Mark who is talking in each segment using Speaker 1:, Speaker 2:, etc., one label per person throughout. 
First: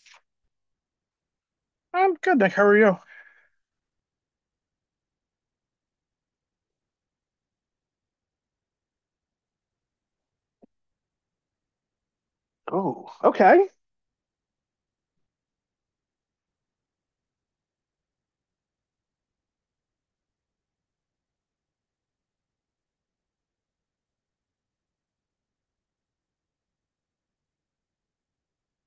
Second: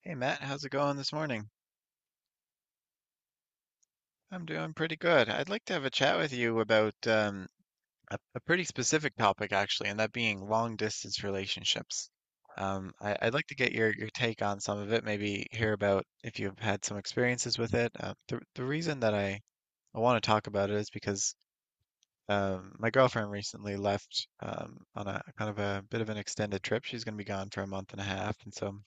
Speaker 1: Hey Matt, how's it going this morning?
Speaker 2: I'm good, Nick. How are you?
Speaker 1: I'm doing pretty good. I'd like to have a chat with you about a pretty specific topic actually, and that being long distance relationships. Um,
Speaker 2: Oh,
Speaker 1: I, I'd like to
Speaker 2: okay.
Speaker 1: get your take on some of it, maybe hear about if you've had some experiences with it. The reason that I want to talk about it is because my girlfriend recently left on a kind of a bit of an extended trip. She's going to be gone for a month and a half, and so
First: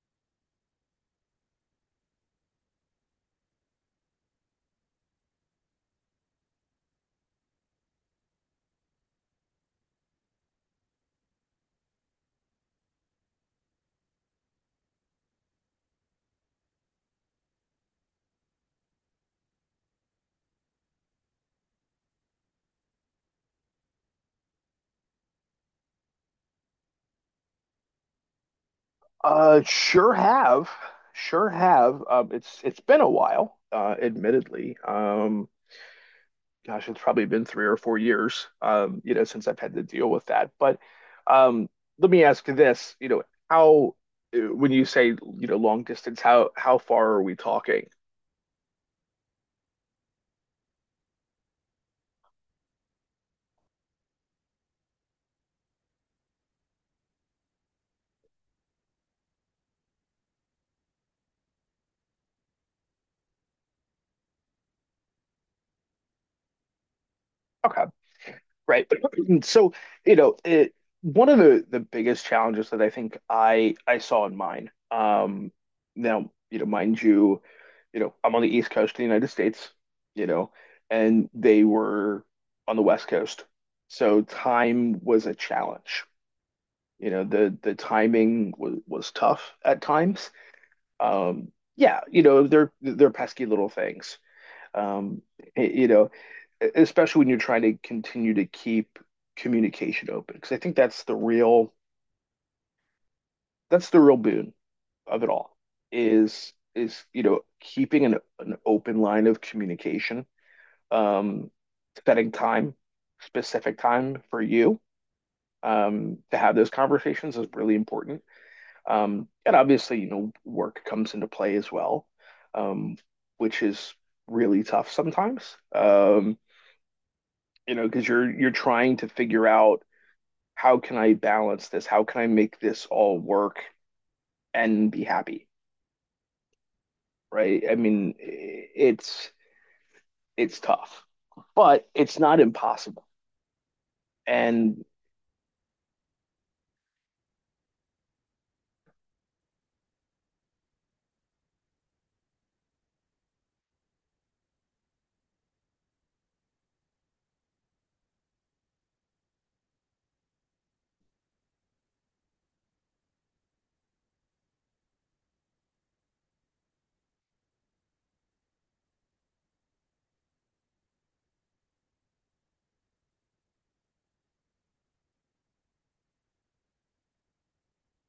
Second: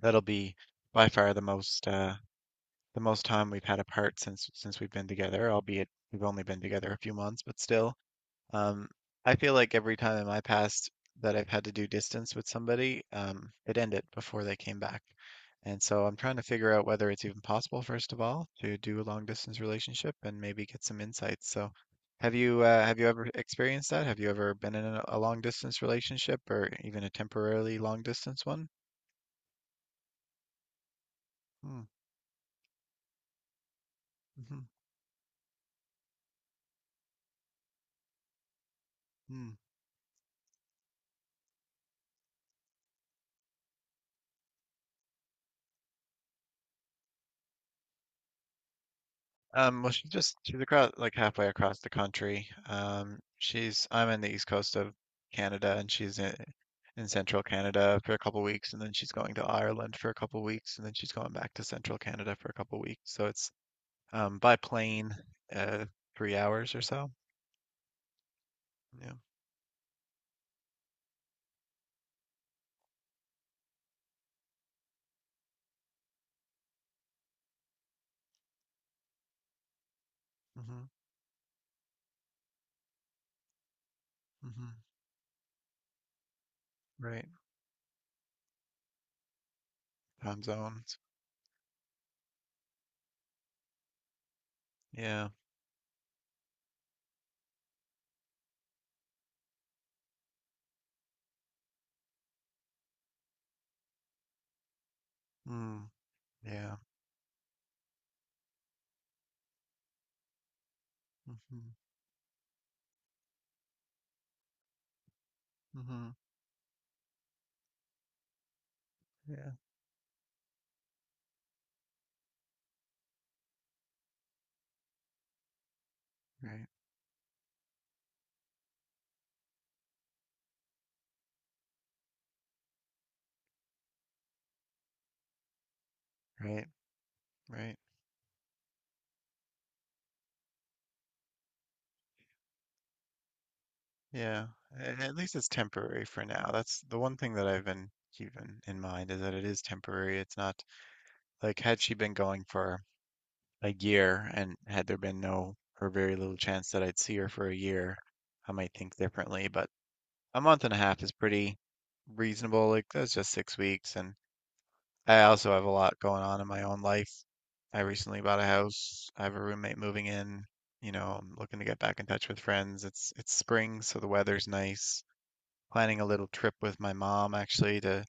Speaker 1: that'll be by far the most time we've had apart since we've been together, albeit we've only been together a few months, but still. Um, I feel like every time in my past that I've had to do distance with somebody, it ended before they came back. And so I'm trying to figure out whether it's even possible, first of all, to do a long distance relationship and maybe get some insights. So have you ever experienced that? Have you ever been in a long distance relationship or even a temporarily long distance one?
Speaker 2: Sure have, sure
Speaker 1: Hmm.
Speaker 2: have. It's been a while,
Speaker 1: Hmm,
Speaker 2: admittedly. Gosh, it's probably been 3 or 4 years, you know, since
Speaker 1: hmm.
Speaker 2: I've had to deal with that. But um, let me ask you this, you know, how, when you say, you know, long distance, how far are we talking?
Speaker 1: Well, she's across like halfway across the country. She's I'm in the east coast of Canada, and she's in central Canada for a couple weeks, and then she's going to Ireland for a couple weeks, and then she's going back to central Canada for a couple weeks. So it's by plane, uh, 3 hours or so.
Speaker 2: Okay. Right.
Speaker 1: Yeah.
Speaker 2: So, you know, it, one of the biggest challenges that I think I saw in mine, now, you know, mind you, you know, I'm on the East Coast of the United States, you know,
Speaker 1: Hmm,
Speaker 2: and they were on the West Coast. So
Speaker 1: hmm.
Speaker 2: time was a challenge. You know,
Speaker 1: Right.
Speaker 2: the timing was tough at times.
Speaker 1: Time zones.
Speaker 2: Yeah, you know, they're pesky little things. Um,
Speaker 1: Yeah.
Speaker 2: you know, especially when you're trying to continue to keep communication open, because I think that's the real boon of it all
Speaker 1: Mm, yeah.
Speaker 2: is you know keeping an open line of communication, um,
Speaker 1: Hmm,
Speaker 2: setting time, specific time for you
Speaker 1: hmm.
Speaker 2: to have those conversations is really important.
Speaker 1: Yeah.
Speaker 2: And obviously, you know, work comes into play as well, um, which is really tough sometimes.
Speaker 1: Right.
Speaker 2: You know, because you're trying to figure out how can I balance this? How can I make this all work and be happy,
Speaker 1: Right.
Speaker 2: right? I
Speaker 1: Right.
Speaker 2: mean, it's tough, but it's not impossible.
Speaker 1: Yeah,
Speaker 2: And
Speaker 1: at least it's temporary for now. That's the one thing that I've been keeping in mind is that it is temporary. It's not like had she been going for a year and had there been no or very little chance that I'd see her for a year, I might think differently. But a month and a half is pretty reasonable. Like that's just 6 weeks, and I also have a lot going on in my own life. I recently bought a house. I have a roommate moving in. You know, I'm looking to get back in touch with friends. It's spring, so the weather's nice planning a little trip with my mom actually to,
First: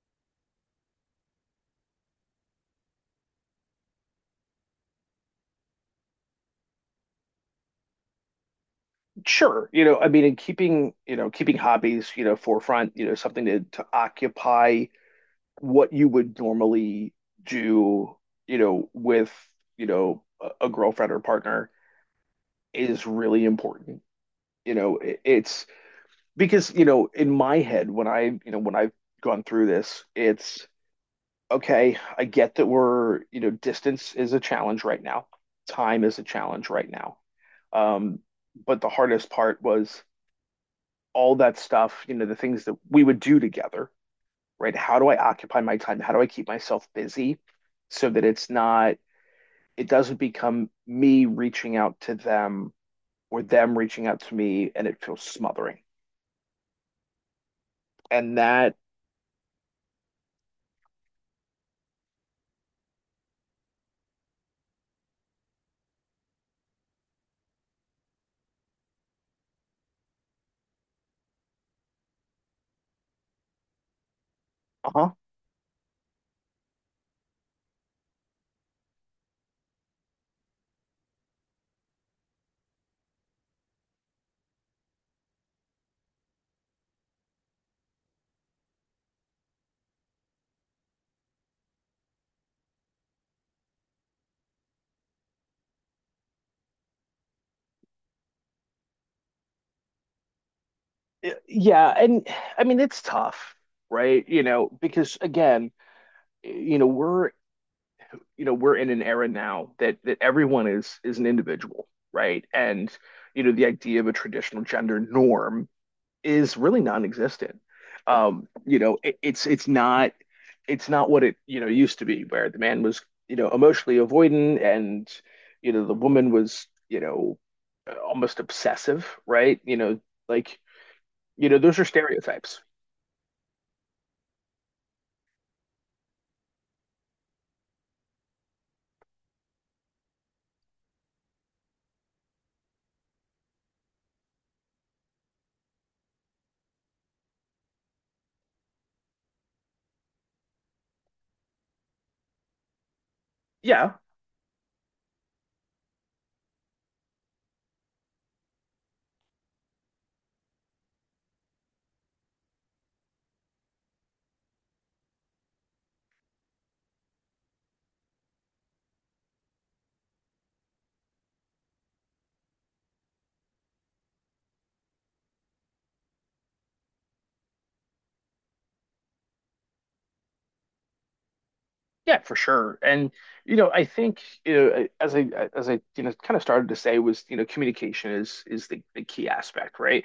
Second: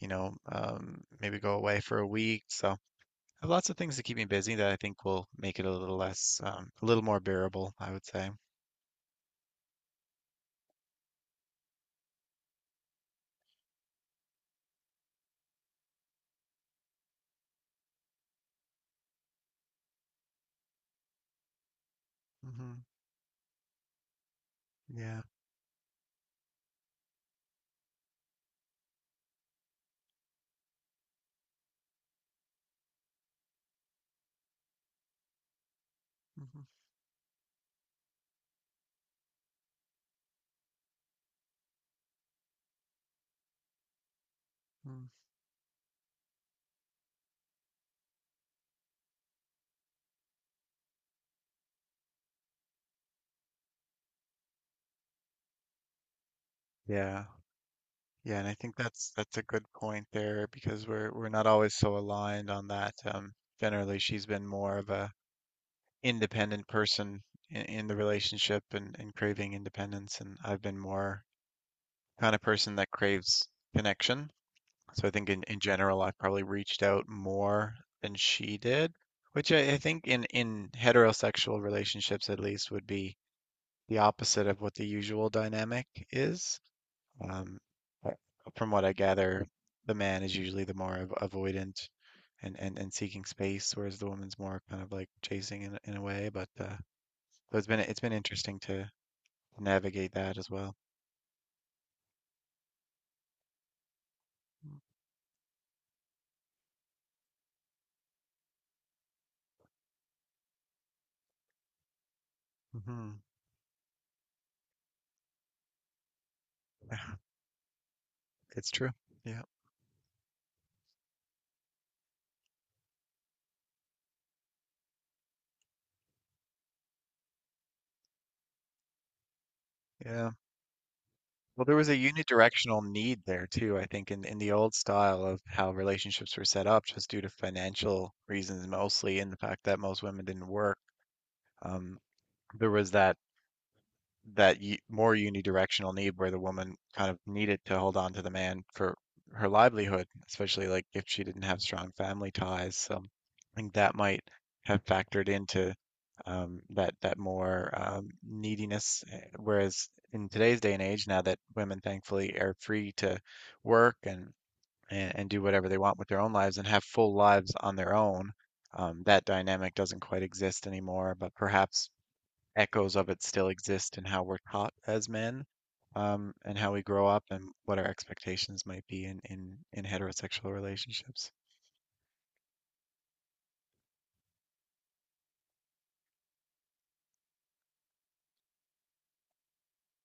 Speaker 1: maybe go away for a week. So I have lots of things to keep me busy that I think will make it a little more bearable, I would say.
Speaker 2: sure, you know, I mean, in keeping, you know, keeping hobbies, you know, forefront, you know, something to occupy what you would normally do, you know, with, you know, a girlfriend or partner
Speaker 1: Hmm.
Speaker 2: is really important. You know, it,
Speaker 1: Yeah.
Speaker 2: it's because you know in my head when I you know when I've gone through this it's okay I get that we're you know distance is a challenge right now, time is a challenge right now, um but the hardest part was all that stuff, you know, the things that we would do together, right? How
Speaker 1: Hmm.
Speaker 2: do I occupy my time? How do I keep myself busy so that it's not, it doesn't become me reaching out to them or them reaching out to me and it feels smothering.
Speaker 1: Yeah.
Speaker 2: And
Speaker 1: Yeah, and I
Speaker 2: that
Speaker 1: think that's a good point there because we're not always so aligned on that. Generally, she's been more of a independent person in the relationship and, craving independence, and I've been more kind of person that craves connection.
Speaker 2: uh
Speaker 1: So
Speaker 2: huh.
Speaker 1: I think in general, I probably reached out more than she did, which I think in heterosexual relationships at least would be the opposite of what the usual dynamic is. Um, I- from what I gather, the man is usually the more avoidant and seeking space, whereas the woman's more kind of like chasing in a way. But so it's been interesting to navigate that as well.
Speaker 2: Yeah, and I mean it's tough, right? You know, because again, you know, we're you know, we're in an era now that that everyone is an individual, right? And
Speaker 1: Hmm.
Speaker 2: you know, the idea of a traditional gender norm is really non-existent.
Speaker 1: It's
Speaker 2: You
Speaker 1: true.
Speaker 2: know,
Speaker 1: Yeah.
Speaker 2: it's not what it, you know, used to be where the man was, you know, emotionally avoidant and you know, the woman was, you know, almost obsessive, right? You know,
Speaker 1: Yeah.
Speaker 2: like, you know,
Speaker 1: Well, there
Speaker 2: those are
Speaker 1: was a
Speaker 2: stereotypes.
Speaker 1: unidirectional need there too, I think, in the old style of how relationships were set up, just due to financial reasons mostly, and the fact that most women didn't work. Um, there was that that y more unidirectional need where the woman kind of needed to hold on to the man for her livelihood, especially like if she didn't have strong family ties. So I think
Speaker 2: Yeah,
Speaker 1: that might have factored into that more neediness. Whereas in today's day and age, now that women thankfully are free to work and do whatever they want with their own lives and have full lives on their own, that dynamic doesn't quite exist anymore. But perhaps echoes of it still exist in how we're taught as men, and how we grow up and what our expectations might be in heterosexual relationships.
Speaker 2: yeah, for sure. And you know, I think you know, as I you know kind of started to say was you know communication is the key aspect, right?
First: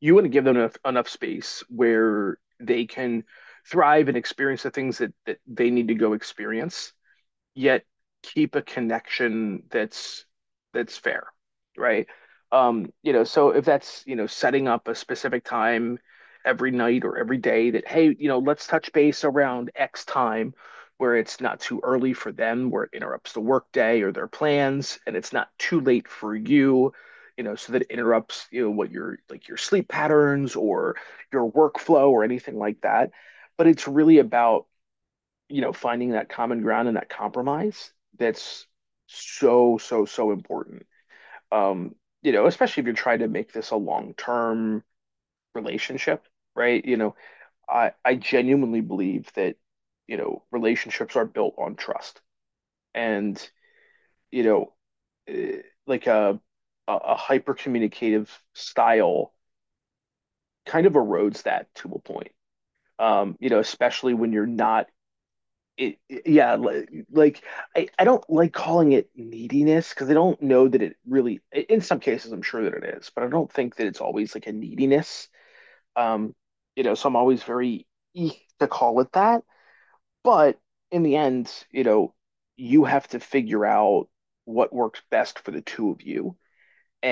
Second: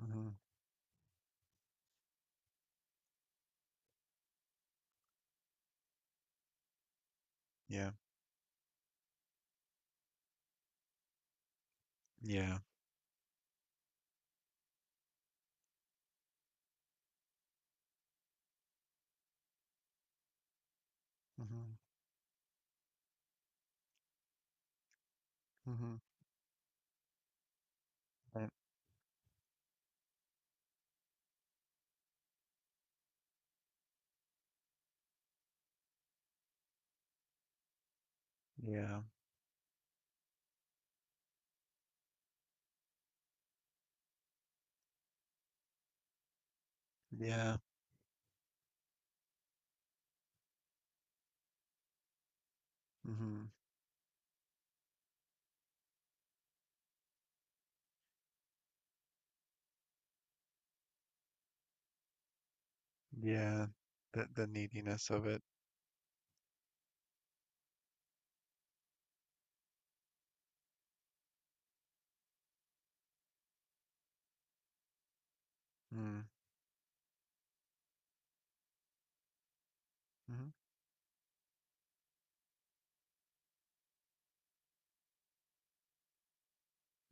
Speaker 2: You want to give them enough space where they can thrive and experience the things that they need to go experience, yet
Speaker 1: Yeah,
Speaker 2: keep a connection that's fair, right?
Speaker 1: yeah.
Speaker 2: You know, so if that's, you know, setting up a specific time every night or every day that, hey, you know, let's touch base around X time where it's not
Speaker 1: Hmm,
Speaker 2: too early for them, where it interrupts the workday or their plans, and it's not too
Speaker 1: hmm.
Speaker 2: late for you, you know, so that it interrupts,
Speaker 1: Right.
Speaker 2: you know, what your like your sleep patterns or your workflow or anything like that. But it's really about you know, finding that common ground and that compromise that's
Speaker 1: Yeah,
Speaker 2: so important. Um, you know, especially if you're trying to make this a long-term relationship, right? You know,
Speaker 1: yeah.
Speaker 2: I genuinely believe that, you know, relationships are built on trust. And,
Speaker 1: Hmm.
Speaker 2: you know, like a a hyper communicative style kind of erodes that to a point. You know,
Speaker 1: Yeah,
Speaker 2: especially
Speaker 1: the
Speaker 2: when you're not
Speaker 1: neediness of it.
Speaker 2: yeah, like I don't like calling it neediness because I don't know that it really, in some cases, I'm sure that it is, but I don't think that it's always like a neediness.
Speaker 1: Mm.
Speaker 2: Um, you know, so I'm always very eek to call it that.
Speaker 1: Hmm.
Speaker 2: But in the end, you know, you have to figure out what works best for the two of you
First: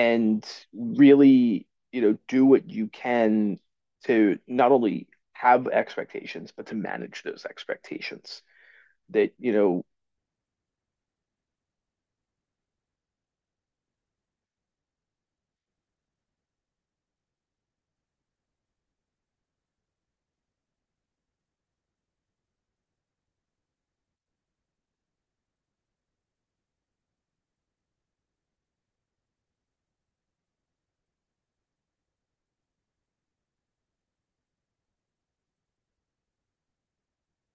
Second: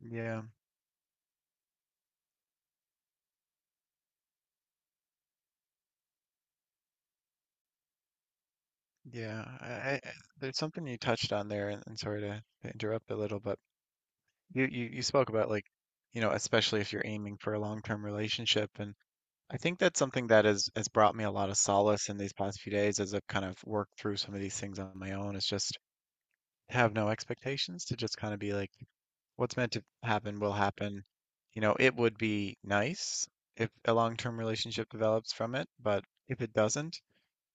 Speaker 1: Yeah,
Speaker 2: really, you know, do what you can to not only have expectations, but to manage those expectations that
Speaker 1: yeah.
Speaker 2: you know.
Speaker 1: There's something you touched on there, and sorry to interrupt a little, but you spoke about like, you know, especially if you're aiming for a long-term relationship, and I think that's something that has brought me a lot of solace in these past few days as I've kind of worked through some of these things on my own. It's just have no expectations to just kind of be like, what's meant to happen will happen. You know, it would be nice if a long-term relationship develops from it, but if it doesn't,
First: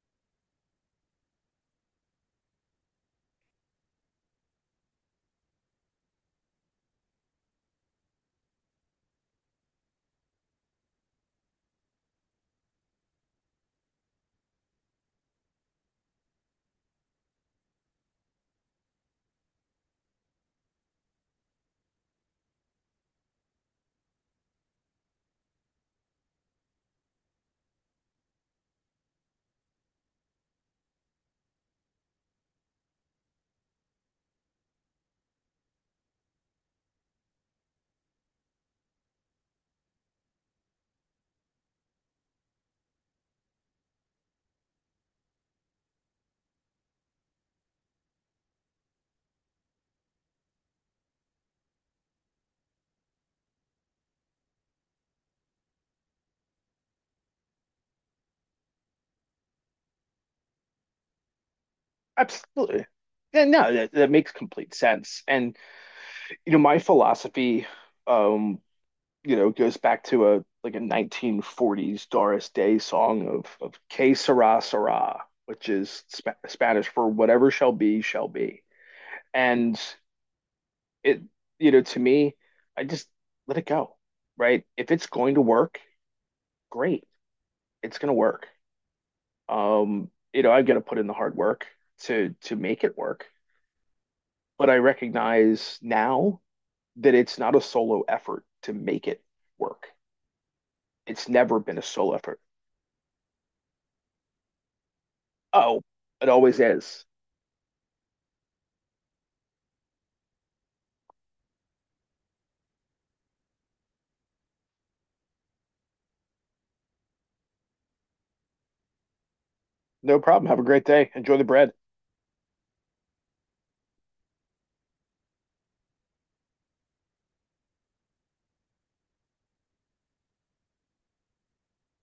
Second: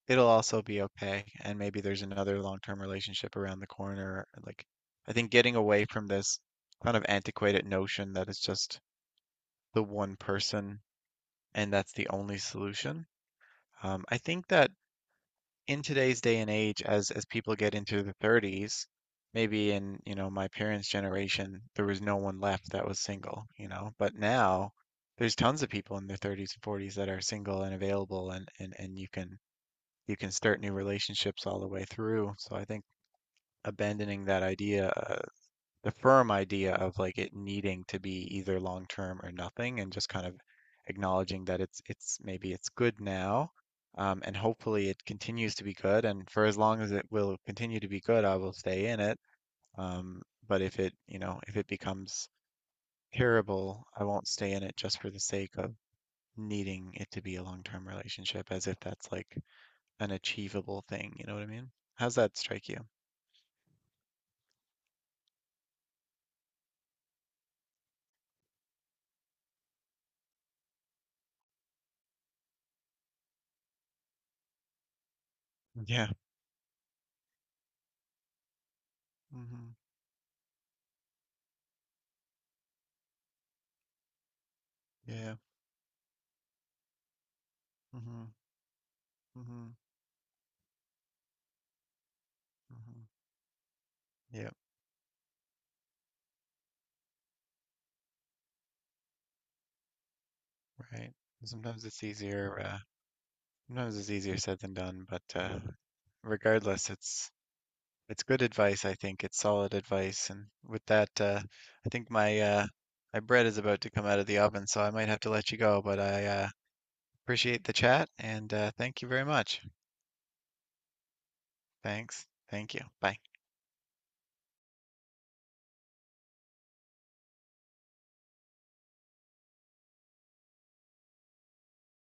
Speaker 1: it'll also be okay. And maybe there's another long-term relationship around the corner. Like, I think getting away from this kind of antiquated notion that it's just the one person and that's the only solution. I think that in today's day and age, as people get into their 30s, maybe in, you know, my parents' generation, there was no one left that was single, you know, but now there's tons of people in their 30s and 40s that are single and available and you can start new relationships all the way through. So I think abandoning that idea the firm idea of like it needing to be either long term or nothing and just kind of acknowledging that it's maybe it's good now, and hopefully it continues to be good and for as long as it will continue to be good I will stay in it, um, but if it becomes terrible I won't stay in it just for the sake of needing it to be a long term relationship as if that's like an achievable thing. You know what I mean? How's that strike you?
Speaker 2: Absolutely. Yeah, no, that, that makes complete sense. And you know, my philosophy, um, you know, goes back to a like a 1940s Doris Day song of Que sera sera, which is
Speaker 1: Yeah.
Speaker 2: sp Spanish for whatever shall be, shall be.
Speaker 1: Hmm.
Speaker 2: And it, you know, to me, I just let it go, right? If it's going
Speaker 1: Yeah.
Speaker 2: to work, great, it's going to
Speaker 1: Hmm,
Speaker 2: work.
Speaker 1: hmm,
Speaker 2: You know, I've got to put in the hard work to make it
Speaker 1: hmm.
Speaker 2: work,
Speaker 1: Yeah.
Speaker 2: but I recognize now that it's not a solo effort to make it work.
Speaker 1: Right.
Speaker 2: It's never been a
Speaker 1: Sometimes it's
Speaker 2: solo effort.
Speaker 1: easier, uh, Sometimes it's easier said than done, but
Speaker 2: Oh, it always
Speaker 1: regardless,
Speaker 2: is.
Speaker 1: it's good advice, I think. It's solid advice. And with that, I think my bread is about to come out of the oven, so I might have to let you go, but I appreciate the chat and thank you very much.
Speaker 2: No problem. Have a great day. Enjoy the bread.
Speaker 1: Thanks. Thank you. Bye.